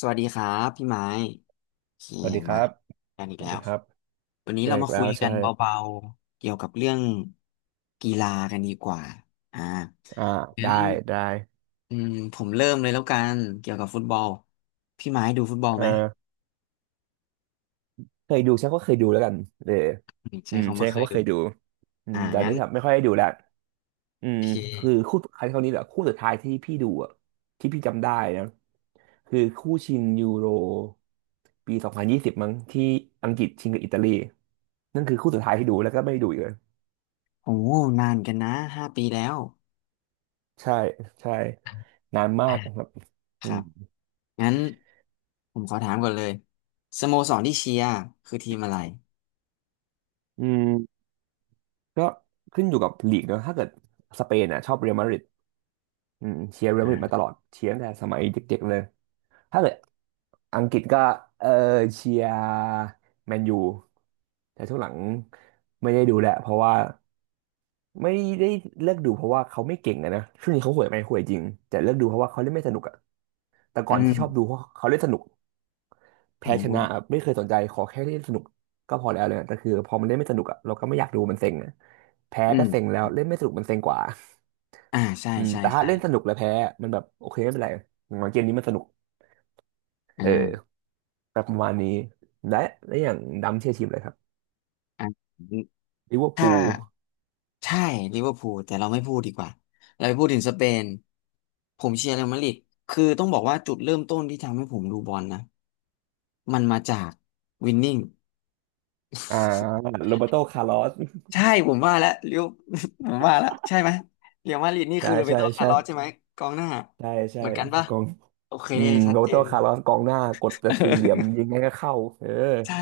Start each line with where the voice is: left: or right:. left: สวัสดีครับพี่ไม้โอเค
right: สวัสดีค
left: มา
right: รับ
left: กันอี
right: ส
left: ก
right: วัส
left: แล้
right: ดี
left: ว
right: ครับ
left: วันนี้
right: เจอ
left: เรา
right: อี
left: มา
right: กแล้
left: คุย
right: ว
left: กัน
right: ใช่
left: เบาๆเกี่ยวกับเรื่องกีฬากันดีกว่าอ่า
right: อ่า
left: งั้
right: ได้
left: น
right: ได้
left: อืมผมเริ่มเลยแล้วกันเกี่ยวกับฟุตบอลพี่ไม้ดูฟุตบอล
right: เออ
left: ไหม
right: เคยดูใช่ก็เคยดูแล้วกันเออ
left: อืม
right: อื
left: ใช่
right: ม
left: คำ
right: ใช่
left: ว่าเค
right: เขา
left: ย
right: ว่า
left: ดู
right: เคยดูอื
left: อ่า
right: มแต่อัน
left: งั้
right: นี้
left: น
right: ครับไม่ค่อยได้ดูแล้วอื
left: โอ
right: ม
left: เค
right: คือคู่ครั้งนี้แหละคู่สุดท้ายที่พี่ดูอ่ะที่พี่จำได้นะคือคู่ชิงยูโรปี2020มั้งที่อังกฤษชิงกับอิตาลีนั่นคือคู่สุดท้ายที่ดูแล้วก็ไม่ดูอีกเลย
left: โอ้นานกันนะ5 ปีแล้ว
right: ใช่ใช่นานมา
left: อ่ะ
right: กครับ
left: ค
right: อื
left: รั
right: ม
left: บงั้นผมขอถามก่อนเลยสโมสรที่เชียร์คือทีมอะไร
right: อืม ก็ขึ้นอยู่กับลีกเนอะถ้าเกิดสเปนอ่ะชอบเรอัลมาดริดอืมเชียร์เรอัลมาดริดมาต
left: อ่า
right: ลอดเชียร์ตั้งแต่สมัยเด็กๆเลยถ้าเกิดอังกฤษก็เออเชียร์แมนยูแต่ช่วงหลังไม่ได้ดูแหละเพราะว่าไม่ได้เลิกดูเพราะว่าเขาไม่เก่งอะนะช่วงนี้เขาห่วยไหมห่วยจริงแต่เลิกดูเพราะว่าเขาเล่นไม่สนุกอะแต่
left: อื
right: ก่อนที่ชอบดู
left: ม
right: เพราะเขาเล่นสนุก
left: อื
right: แพ้ชนะ
left: ม
right: อะไม่เคยสนใจขอแค่เล่นสนุกก็พอแล้วเลยแต่คือพอมันเล่นไม่สนุกอะเราก็ไม่อยากดูมันเซ็งอะแพ้
left: อื
right: ก็
left: ม
right: เซ็งแล้วเล่นไม่สนุกมันเซ็งกว่า
left: อ่าใช่
right: อืม
left: ใช่
right: แต่ถ้า
left: ใช่
right: เล่นสนุกแล้วแพ้ มันแบบโอเคไม่เป็นไรอย่างน้อยเกมนี้มันสนุกเออ
left: อ่า
right: แบบประมาณนี้ และและอย่างดำเชียร์ทีมอะไรครับ
left: อ่า
right: ลิเวอร์
left: ถ้า
right: พูล
left: ใช่ลิเวอร์พูลแต่เราไม่พูดดีกว่าเราไปพูดถึงสเปนผมเชียร์เรอัลมาดริดคือต้องบอกว่าจุดเริ่มต้นที่ทำให้ผมดูบอลนะมันมาจากวินนิ่ง
right: อ่าโรเบร์โตคาร์ลอส
left: ใช่ผมว่าแล้วเรียว ผมว่าแล้วใช่ไหมเรียวมาดริดนี่
right: ใช่
left: คือโรเบร์
right: ใช่
left: โตคา
right: ใช่
left: ร์ลอสใช่ไหมกองหน้า
right: ใช่ใช่
left: เหมือนกันปะ
right: กอง
left: โอเค
right: อืม
left: ชัด
right: โรเบ
left: เจ
right: ร์โต
left: น
right: คาร์ลอสกองหน้ากดแต่สี่เหลี่ยม ยิงไงก็เข้าเออ
left: ใช่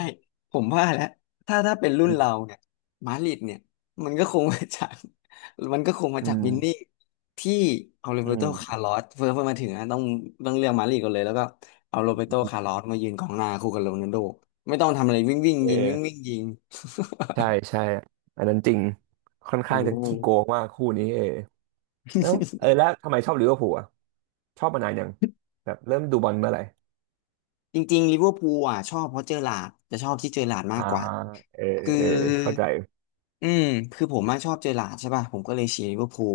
left: ผมว่าแล้วถ้าเป็นรุ่
right: อื
left: นเรา
right: ม
left: เนี่ยมาดริดเนี่ยมันก็คงมาจาก มันก็คงมา
right: อื
left: จาก
right: ม
left: วินนี่ที่เอาโร
right: อื
left: เบโตคา
right: ม
left: ร์ลอสเพิ่มาถึงนะต้องเรียกมาดริดก่อนเลยแล้วก็เอาโรเบโตคาร์ลอสมายืนกองหน้าคู่กับโรนัลโดไม่ต้องทำอะไรวิ่งวิ่ง
right: เอ
left: ยิงวิ่
right: อ
left: งวิ่งยิง
right: ใช่ใช่อันนั้นจริง ค่อน
left: อื
right: ข้างจะ
left: ม
right: ขี้โกงมากคู่นี้เออแล้วเออแล้วทำไมชอบลิเวอร์พูลอ่ะ ชอบมานานยังแบบเริ่มดูบอลเมื่อไหร่
left: จริงๆลิเวอร์พูลอ่ะชอบเพราะเจอหลาร์ดจะชอบที่เจอหลาร์ดมา
right: อ่า
left: กกว่า
right: เออ
left: คือ
right: เออเข้าใจ
left: อืมคือผมมาชอบเจอหลาร์ดใช่ป่ะผมก็เลยเชียร์ลิเวอร์พูล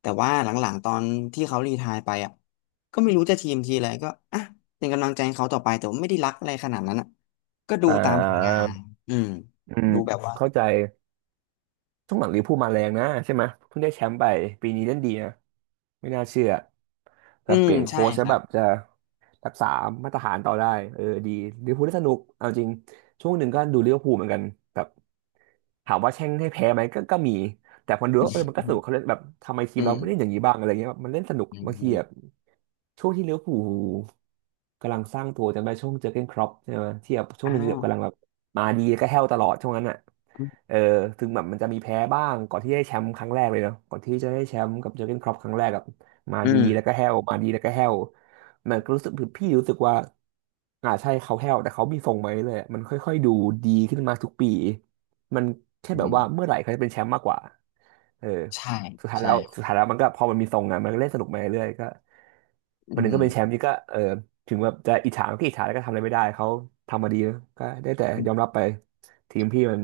left: แต่ว่าหลังๆตอนที่เขารีไทร์ไปอ่ะก็ไม่รู้จะทีมทีอะไรก็อ่ะเป็นกำลังใจให้เขาต่อไปแต่ว่าไม่ได้รักอะไรขนาดนั้นอะ
right: อ่
left: ทำผลงา
right: า
left: นอืม
right: อืม
left: ดูแบบว่า
right: เข้าใจช่วงหลังลิเวอร์พูลมาแรงนะใช่ไหมเพิ่งได้แชมป์ไปปีนี้เล่นดีนะไม่น่าเชื่อแบ
left: อืม
right: เปลี่ยน
left: ใช่
right: โค้ช
left: ค
right: แล้ว
left: รั
right: แบ
left: บ
right: บจะรักษามาตรฐานต่อได้เออดีลิเวอร์พูลได้สนุกเอาจริงช่วงหนึ่งก็ดูลิเวอร์พูลเหมือนกันแบบถามว่าแช่งให้แพ้ไหมก็ก็มีแต่พอดูแล้วเออมันก็สนุ
left: อื
right: กเขาเล่นแบบทำไมที
left: อื
right: มเราไม่เล่น
left: ม
right: อย่างนี้บ้างอะไรเงี้ยแบบมันเล่นสนุก
left: อืม
right: บาง
left: อื
right: ที
left: ม
right: อะ ช่วงที่ลิเวอร์พูลกำลังสร้างตัวจำได้ช่วงเจอร์เก้นคล็อปใช่ไหมที่แบบช่วง
left: อ้า
right: หนึ่งแบ
left: ว
right: บกำลังแบบมาดีก็แห้วตลอดช่วงนั้นอ่ะเออถึงแบบมันจะมีแพ้บ้างก่อนที่ได้แชมป์ครั้งแรกเลยเนาะก่อนที่จะได้แชมป์กับเจอร์เก้นคล็อปครั้งแรกกับมา
left: อื
right: ดี
left: ม
right: แล้วก็แห้วมาดีแล้วก็แห้วมันก็รู้สึกพี่รู้สึกว่าอ่าใช่เขาแห้วแต่เขามีทรงไหมาเลยๆมันค่อยๆดูดีขึ้นมาทุกปีมันแค่
left: อื
right: แบบ
left: ม
right: ว่าเมื่อไหร่เขาจะเป็นแชมป์มากกว่าเออ
left: ใช่
right: สุดท้ายแล้
left: ใช่
right: วสุดท้ายแล้วมันก็พอมันมีทรงอ่ะมันก็เล่นสนุกมาเรื่อยๆก็ วั
left: อื
right: นหนึ่ง
left: ม
right: ก็เป็นแชมป์นี่ก็เออถึงแบบจะอิจฉาก็อิจฉาแล้วก็ทำอะไรไม่ได้เขาทำมาดีนะก็ได้แต่ยอมรับไปทีมพี่มัน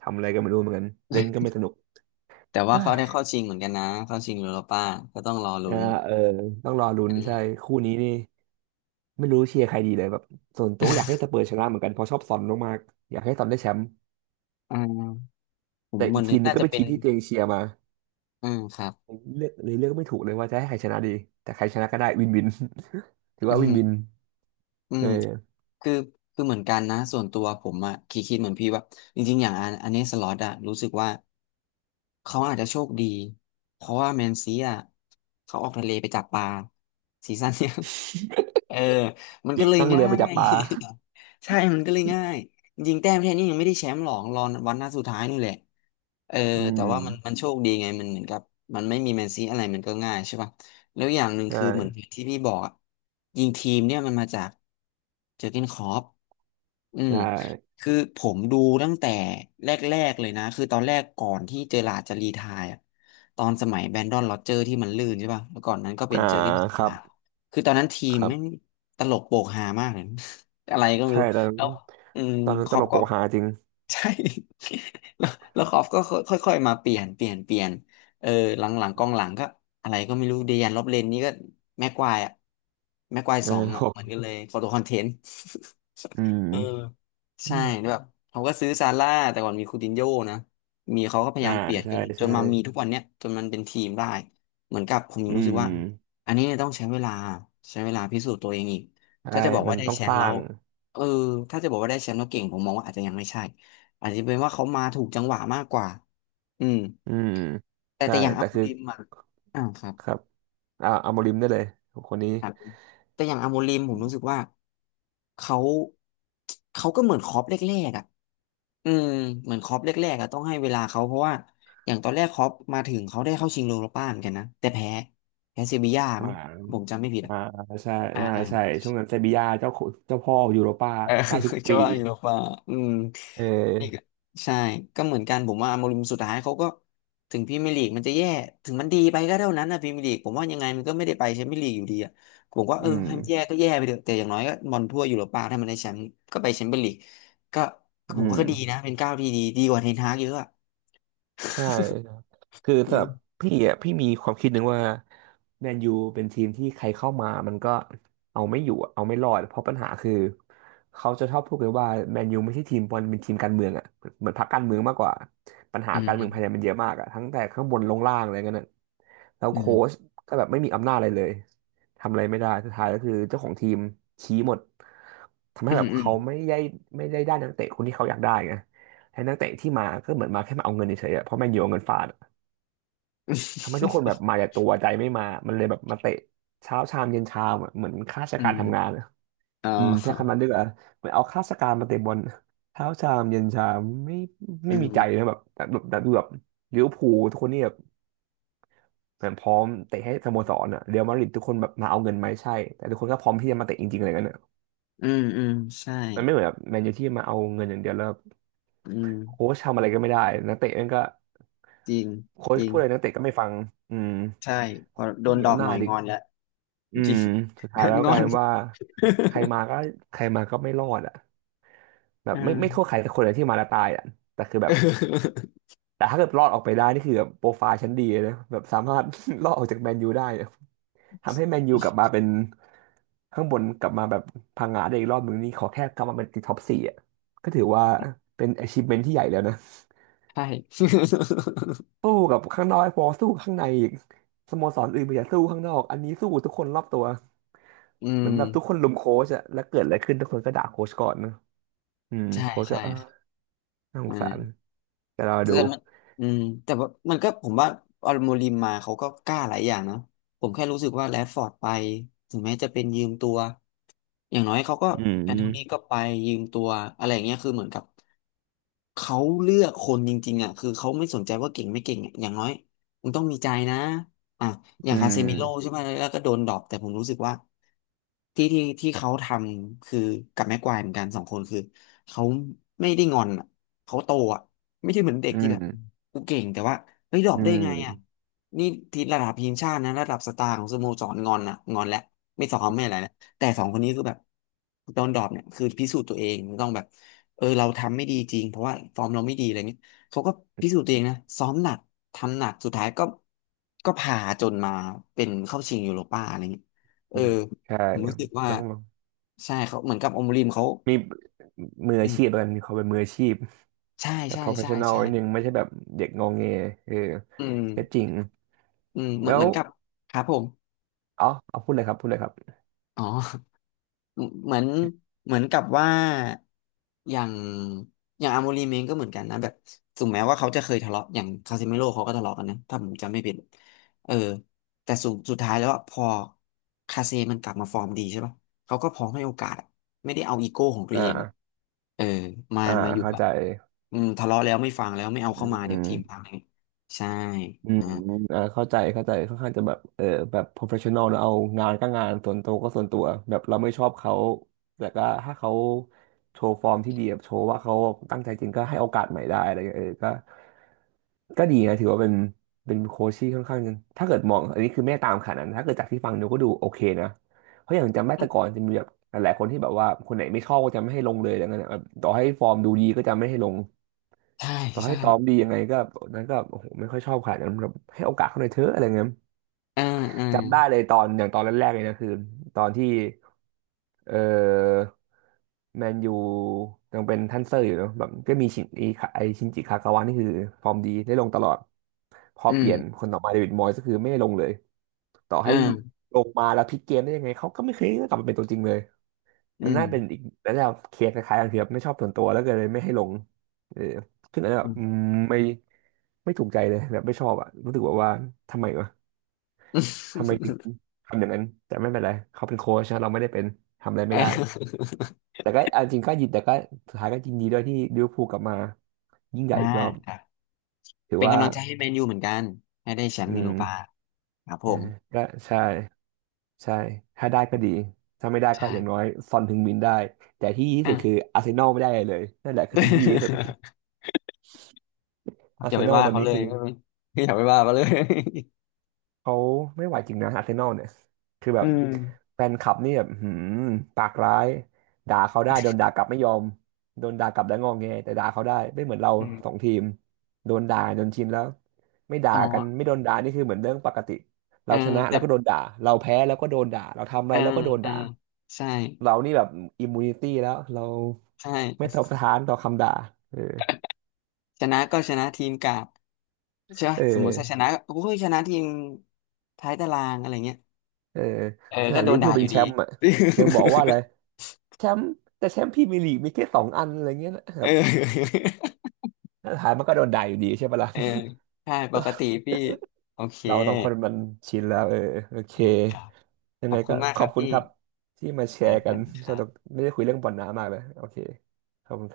right: ทำอะไรก็ไม่รู้เหมือนกันเล่นก็ไม่สนุก
left: แต่ว่า
right: เฮ้
left: เขาได้
right: ย
left: เข้าชิงเหมือนกันนะเข้าชิงยูโรป้าก็ต้องรอ
right: เอ
left: ลุ้
right: อ
left: น
right: เออต้องรอลุ้นใช่คู่นี้นี่ไม่รู้เชียร์ใครดีเลยแบบส่วนตัวก็อยากให้สเปอร์ชนะเหมือนกันเพราะชอบซอนมากๆอยากให้ซอนได้แชมป์
left: อ่าผม
right: แต่
left: เหมื
right: อี
left: อ
right: ก
left: นนึ
right: ทีม
left: ก
right: นัน
left: น่า
right: ก็
left: จะ
right: เป็น
left: เป็
right: ที
left: น
right: มที่ตัวเองเชียร์มา
left: อืมครับ
right: เลือกเลยเลือกไม่ถูกเลยว่าจะให้ใครชนะดีแต่ใครชนะก็ได้วินวิน ถือ
left: อื
right: ว่าวิน
left: ม
right: วิน
left: อืม
right: เออ
left: คือคือเหมือนกันนะส่วนตัวผมอะคิดเหมือนพี่ว่าจริงๆอย่างอันเนสล็อตอะรู้สึกว่าเขาอาจจะโชคดีเพราะว่าแมนซีอะเขาออกทะเลไปจับปลาซีซั่นเนี้ยเออมัน
right: จริ
left: ก็
right: ง
left: เลย
right: นั่งเรื
left: ง่า
right: อไปจับ
left: ย
right: ปลา
left: ใช่มันก็เลยง่ายจริงๆแต้มแค่นี้ยังไม่ได้แชมป์หรอกรอวันหน้าสุดท้ายนู่นแหละ เออ
right: อื
left: แต่
right: ม
left: ว่ามันมันโชคดีไงมันเหมือนกับมันไม่มีแมนซีอะไรมันก็ง่ายใช่ป่ะแล้วอย่างหนึ่ง
right: ใช่
left: คือเหมือนที่พี่บอกอะยิงทีมเนี่ยมันมาจากเจอร์เก้นคล็อปอืม
right: ใช่
left: คือผมดูตั้งแต่แรกๆเลยนะคือตอนแรกก่อนที่เจอร์ราร์ดจะรีไทร์อะตอนสมัยแบรนดอนโรเจอร์ที่มันลื่นใช่ป่ะแล้วก่อนนั้นก็เป็น
right: อ่า
left: เจอร์เก้นคล็อ
right: ค
left: ป
right: รับ
left: มาคือตอนนั้นทีม
right: ครั
left: แม่ง
right: บ
left: ตลกโปกฮามากเลย อะไรก็ไม่
right: ใช่
left: รู้
right: ตอนนั้น
left: แล้วอืม
right: ตอนนั้
left: ค
right: นต
left: ล็อป
right: ลก
left: ก็
right: โปกฮาจริง
left: ใช่ แล้วแล้วคอฟก็ค่อยๆมาเปลี่ยนเปลี่ยนเปลี่ยน เออหลังๆกองหลังก็อะไรก็ไม่รู้เดยันลอบเลนนี่ก็แม็กควายอะแม็กควาย
right: เออ
left: สองอะ เหมือนกันเลยโฟโตคอนเทนต์
right: อืม
left: เออ
right: อื
left: ใช่
right: ม
left: แล้วแบบเขาก็ซื้อซาร่าแต่ก่อนมีคูตินโญ่นะมีเขาก็พยา
right: อ่า
left: ยามเปลี่ยนจ
right: ใช่
left: นจ
right: ใช่
left: นมามีทุกวันเนี้ยจนมันเป็นทีมได้เหมือนกับผมยั
right: อื
left: งรู้สึก
right: ม
left: ว่าอันนี้ต้องใช้เวลาใช้เวลาพิสูจน์ตัวเองอีก
right: ใช่
left: ถ้าจะบอก
right: มั
left: ว่า
right: น
left: ได้
right: ต้อง
left: แช
right: ส
left: มป์
right: ร้า
left: แล้ว
right: ง
left: เออถ้าจะบอกว่าได้แชมป์แล้วเก่งผมมองว่าอาจจะยังไม่ใช่อาจจะเป็นว่าเขามาถูกจังหวะมากกว่าอืม
right: อืม
left: แต่
right: ใช่
left: แต่อย่าง
right: แต่
left: อาม
right: คือ
left: ลิมอ่ะอ่าครับ
right: ครับอ่าอาโมริมได้เลยคนนี้
left: ครับแต่อย่างอาโมริมผมรู้สึกว่าเขาเขาก็เหมือนคล็อปแรกๆอ่ะ อืมเหมือนคล็อปแรกๆอะต้องให้เวลาเขาเพราะว่าอย่างตอนแรกคล็อปมาถึงเขาได้เข้าชิงโยโรป้าเหมือนกันนะแต่แพ้เซบีย่า
right: อ่า
left: มั้งผมจำไม่ผิดอะ
right: อ่าใช่
left: อ่า
right: น่า
left: เออ
right: ใช่ช่วงนั้นเซบีย่าเจ้าขุเจ้าพ่อยูโรป้าได้ทุก
left: ช
right: ปี
left: ว่าอยู่โรป่าอืม
right: เอ
left: นี่ก็
right: อ
left: ใช่ก็เหมือนกันผมว่าโมริมสุดท้ายเขาก็ถึงพรีเมียร์ลีกมันจะแย่ถึงมันดีไปก็เท่านั้นนะพรีเมียร์ลีกผมว่ายังไงมันก็ไม่ได้ไปแชมเปี้ยนลีกอยู่ดีอะผมก็เอ
right: อื
left: อ
right: ม
left: ให้มันแย่ก็แย่ไปเถอะแต่อย่างน้อยก็บอลทั่วยุโรป้าถ้ามันได้แชมป์ก็ไปแชมเปี้ยนลีกก็ผ
right: อื
left: มว่า
right: ม
left: ก็ดีนะเป็นก้าวที่ดีดีกว่าเทนฮากเยอะอะ
right: ใช่ครับคือ
left: อื
right: สำหรับ
left: ม
right: พี่อ่ะพี่มีความคิดหนึ่งว่าแมนยูเป็นทีมที่ใครเข้ามามันก็เอาไม่อยู่อะเอาไม่รอดเพราะปัญหาคือเขาจะชอบพูดกันว่าแมนยูไม่ใช่ทีมบอลเป็นทีมการเมืองอ่ะเหมือนพรรคการเมืองมากกว่าปัญหา
left: อื
right: การเมืองภายใน
left: ม
right: มันเยอะมากอ่ะทั้งแต่ข้างบนลงล่างอะไรเงี้ยน่ะแล้ว
left: อื
right: โค้ช
left: ม
right: ก็แบบไม่มีอำนาจอะไรเลยทำอะไรไม่ได้สุดท้ายก็คือเจ้าของทีมชี้หมดทำให้
left: อื
right: แบ
left: ม
right: บ
left: อืม
right: เขาไม่ได้ได้นักเตะคนที่เขาอยากได้ไง ให้นักเตะที่มาก็เหมือนมาแค่มาเอาเงินเฉยๆอะเพราะแมนยูเอาเงินฟาดอะทำให้ทุกคนแบบมาแต่ตัวใจไม่มามันเลยแบบมาเตะเช้าชามเย็นชามอะเหมือนข้าราช
left: อื
right: กา
left: ม
right: ร
left: อม
right: ทำงานอะ
left: อ๋อ
right: อืมใช้คำนั้นดีกว่าเหมือนเอาข้าราชการมาเตะบอลเช้าชามเย็นชามไม่
left: อื
right: ไม่มีใจ
left: ม
right: นะแบบแต่แบบแต่ดูแบบลิเวอร์พูลทุกคนนี่แบบเหมือนพร้อมเตะให้สโมสรอะเรอัลมาดริดทุกคนแบบมาเอาเงินไหมใช่แต่ทุกคนก็พร้อมที่จะมาเตะจริงๆอะไรเงี้ยนอะ
left: อืมอืมใช่
right: มันไม่เหมือนแบบแมนยูที่มาเอาเงินอย่างเดียวแล้ว
left: อืม
right: โค้ชทำอะไรก็ไม่ได้นักเตะนั่นก็
left: จริง
right: โค้
left: จ
right: ช
left: ริง
right: พูดอะไรนักเตะก็ไม่ฟังอืม
left: ใช่พอ
right: โค้ช
left: โด
right: ไม่
left: น
right: มี
left: ดอก
right: อำ
left: ห
right: นา
left: น่อ
right: จ
left: ย
right: อี
left: ง
right: ก
left: อนแล้ว
right: อื
left: จริ
right: ม
left: ง
right: สุด
left: โด
right: ท้าย
left: น
right: แล้ว
left: ง
right: ก
left: อ
right: ลาย
left: น
right: เป็นว่าใครมาก็ ใครมาก็ไม่รอดอ่ะแบบ
left: อ่า
right: ไม่โทษใครแต่คนเลยที่มาแล้วตายอ่ะแต่คือแบบ แต่ถ้าเกิดรอดออกไปได้นี่คือแบบโปรไฟล์ชั้นดีเลยนะแบบสามารถ รอดออกจากแมนยูได้อะทำให้แมนยูกลับมาเป็นข้างบนกลับมาแบบพังงาได้อีกรอบหนึ่งนี่ขอแค่กลับมาเป็นติดท็อปสี่อ่ะก็ถือว่าเป็น achievement ที่ใหญ่แล้วนะ
left: ใช่
right: สู้กับข้างนอกให้พอสู้ข้างในอีกสโมสรอื่นมีแต่าสู้ข้างนอกอันนี้สู้ทุกคนรอบตัว
left: อื
right: เหมือ
left: ม
right: นแบบทุกคนลุมโค้ชอะแล้วเกิดอะไรขึ้นทุกคนก็ด่าโค้ชก่อนนะอืม
left: ใช่
right: โค้ชก็
left: ใช่
right: เออน่าสงสาร
left: อ่า
right: แต่เรา
left: แต่
right: ดู
left: มันอืมแต่ว่ามันก็ผมว่าอลโมริมมาเขาก็กล้าหลายอย่างเนาะผมแค่รู้สึกว่าแรชฟอร์ดไปถึงแม้จะเป็นยืมตัวอย่างน้อยเขาก็
right: อื
left: แอนโทนี
right: ม
left: ก็ไปยืมตัวอะไรอย่างเงี้ยคือเหมือนกับเขาเลือกคนจริงๆอ่ะคือเขาไม่สนใจว่าเก่งไม่เก่งอะอย่างน้อยมึงต้องมีใจนะอ่ะอย่า
right: อื
left: งคาเซมิโร่ใช่
right: ม
left: ไหมแล้วก็โดนดรอปแต่ผมรู้สึกว่าที่เขาทำคือกับแม็กควายเหมือนกันสองคนคือเขาไม่ได้งอนอ่ะเขาโตอ่ะ ไม่ใช่เหมือนเด็ก
right: อื
left: ที่แบบ
right: ม
left: กูเก่งแต่ว่าเฮ้ยดรอป
right: อื
left: ได้
right: ม
left: ไงอ่ะนี่ทีระดับทีมชาตินะระดับสตาร์ของสโมสรงอนนะงอนแล้วไม่สอนไม่อะไรแล้วแต่สองคนนี้คือแบบตอนดรอปเนี่ยคือพิสูจน์ตัวเองต้องแบบเออเราทำไม่ดีจริงเพราะว่าฟอร์มเราไม่ดีอะไรเงี้ยเขาก็พิสูจน์ตัวเองนะซ้อมหนักทำหนักสุดท้ายก็พาจนมาเป็นเข้าชิงยูโรป้าอะไรเงี้ยเอ
right: อื
left: อ
right: มใช่
left: ผมรู้สึกว่า
right: ต้อง
left: ใช่เขาเหมือนกับอมริมเขา
right: มีมือ
left: อื
right: อา
left: ม
right: ชีพแล้วกันมีความเป็นมืออาชีพ
left: ใช่
right: แต่
left: ใช่ใช่
right: professional
left: ใช่
right: นิดนึงไม่ใช่แบบเด็กงองแงเออ
left: อืม
right: ก็จริง
left: อืมเหมือน
right: แล้
left: เห
right: ว
left: มือนกับครับผม
right: อ๋อเอาพูดเลยครับพูดเลยครับ
left: อ๋อเหมือนเหมือนกับว่าอย่างอย่างอาโมรีเมงก็เหมือนกันนะแบบถึงแม้ว่าเขาจะเคยทะเลาะอย่างคาซิเมโร่เขาก็ทะเลาะกันนะถ้าผมจำไม่ผิดเออแต่สุดท้ายแล้วอะพอคาเซมันกลับมาฟอร์มดีใช่ป่ะเขาก็พร้อมให้โอกาสอะไม่ได้เอาอีโก้ของตั
right: อ
left: วเองอะ
right: ่า
left: เออมา
right: อ่า
left: มาอยู่
right: เข้า
left: แบบ
right: ใจ
left: อืมทะเลาะแล้วไม่ฟังแล้วไม่เอาเข้ามา
right: อื
left: เดี๋ยว
right: ม
left: ทีมพังเองใช่
right: อืม
left: อ่า
right: อ่าเข้าใจเข้าใจค่อนข้างจะแบบเออแบบ professional นะเอางานก็งานส่วนตัวก็ส่วนตัวแบบเราไม่ชอบเขาแต่ก็ถ้าเขาโชว์ฟอร์มที่ดีแบบโชว์ว่าเขาตั้งใจจริงก็ให้โอกาสใหม่ได้อะไรเงี้ยเออก็ดีนะถือว่าเป็นเป็นโค้ชที่ค่อนข้างถ้าเกิดมองอันนี้คือไม่ได้ตามขนาดนั้นถ้าเกิดจากที่ฟังดูก็ดูโอเคนะเพราะอย่างจำได้แต่ก่อนจะมีแบบหลายๆคนที่แบบว่าคนไหนไม่ชอบก็จะไม่ให้ลงเลยอะไรเงี้ยนะแบบต่อให้ฟอร์มดูดีก็จะไม่ให้ลง
left: ใช่
right: ต่อให้
left: ใช่
right: ซ้อมดียังไงก็นั้นก็โอ้โหไม่ค่อยชอบขนาดนั้นแบบให้โอกาสเขาหน่อยเถอะอะไรเงี้ย
left: อ่าอ่า
right: จำได้เลยตอนอย่างตอนแรกๆเลยนะคือตอนที่เออแมนยูยังเป็นท่านเซอร์อยู่เนอะแบบก็มีชินอีคาไอชินจิคากาวะนี่คือฟอร์มดีได้ลงตลอดพอ
left: อื
right: เป
left: ม
right: ลี่ยนคนต่อมาเดวิดมอยส์ก็คือไม่ได้ลงเลยต่อให้
left: อ่า
right: ลงมาแล้วพลิกเกมได้ยังไงเขาก็ไม่เคยกลับมาเป็นตัวจริงเลย
left: อื
right: มัน
left: ม
right: น่าเป็นอีกแล้วเราเคลียร์คล้ายๆกันคือแบบไม่ชอบส่วนตัวแล้วก็เลยไม่ให้ลงเออขึงอันแ้น แบ
left: อื
right: บอื
left: ม
right: มไม่ไม่ถูกใจเลยแบบไม่ชอบอ่ะรู้สึกแบบว่าทำไมวะทำไมถึงทำอย่างนั้นแต่ไม่เป็นไรเขาเป็นโค้ชนะเราไม่ได้เป็นทำอะไรไม่
left: เอ
right: ได้
left: อ
right: แต่ก็เอาจริงก็ยินแต่ก็สุดท้ายก็ยินดีด้วยที่ลิเวอร์พูลกลับมายิ่งใหญ่
left: อ่า
right: อีกรอบ
left: ครับ
right: ถือ
left: เป็น
right: ว่า
left: กำลังใจให้แมนยูเหมือนกันให้ได้แชม
right: อื
left: ป์ยูโร
right: ม
left: ปาครับผ
right: เออ
left: ม
right: ก็ใช่ใช่ถ้าได้ก็ดีถ้าไม่ได้ก็
left: ใช่
right: อย่างน้อยซอนถึงมินได้แต่ที่ดีที่
left: อ่ะ
right: สุดคืออาร์เซนอลไม่ได้อะไรเลยนั่นแหละคือสิ่งที่ดีที่สุด อา
left: อ
right: ร์เซ
left: ย่าไป
right: นอล
left: ว่า
right: ตอน
left: เขา
right: นี้
left: เลย
right: คือ
left: อย่าไปว่าเขาเลย
right: เขาไม่ไหวจริงนะอาร์เซนอลเนี่ยคือแบ
left: อื
right: บ
left: ม
right: แฟนคลับนี่แบบหืมปากร้ายด่าเขาได้โดนด่ากลับไม่ยอมโดนด่ากลับแล้วงอแงแต่ด่าเขาได้ไม่เหมือนเรา
left: อืม
right: สองทีมโดนด่าจนชินแล้วไม่ด่า
left: อ๋อ
right: กันไม่โดนด่านี่คือเหมือนเรื่องปกติ
left: เอ
right: เรา
left: อ
right: ชนะแล้
left: แต่
right: วก็โดนด่าเราแพ้แล้วก็โดนด่าเราทำอะ
left: เอ
right: ไร
left: อ
right: แล้วก็โดน
left: เออ
right: ด่า
left: ใช่
right: เรานี่แบบอิมมูนิตี้แล้วเรา
left: ใช่
right: ไม่ตอบสถานต่อคำด่าเออ
left: ชนะก็ชนะทีมกากใช่
right: เ
left: ปะสมมติถ้าช
right: ออ
left: นะโอ้ยชนะทีมท้ายตารางอะไรเงี้ย
right: เออ
left: เออ
right: ขนา
left: ก็
right: ด
left: โด
right: ลิเวอ
left: น
right: ร์พู
left: ด่า
right: ล
left: อ
right: เป็น
left: ยู่
right: แช
left: ดี
right: มป์อ่ะยังบอกว่าอะไร แชมป์แต่แชมป์พรีเมียร์ลีกมีแค่สองอันอะไรเงี้ยนะค
left: เอ
right: รับ
left: อ
right: สุดท้ายมันก็โดนด่าอยู่ดีใช่ปะล่ะ
left: เออใช่ปกติพี่โอเค
right: เราสองคนมันชินแล้วเออโอเค
left: อืมครับ
right: ยั
left: ข
right: ง
left: อ
right: ไง
left: บคุ
right: ก็
left: ณมาก
right: ข
left: ค
right: อ
left: รั
right: บ
left: บ
right: คุณ
left: พี่
right: ครับที่มาแช
left: ครับ
right: ร์
left: ส
right: กัน
left: วัสดีค
right: ส
left: รั
right: นุ
left: บ
right: กไม่ได้คุยเรื่องบอลน้ามากเลยโอเคขอบคุณครับ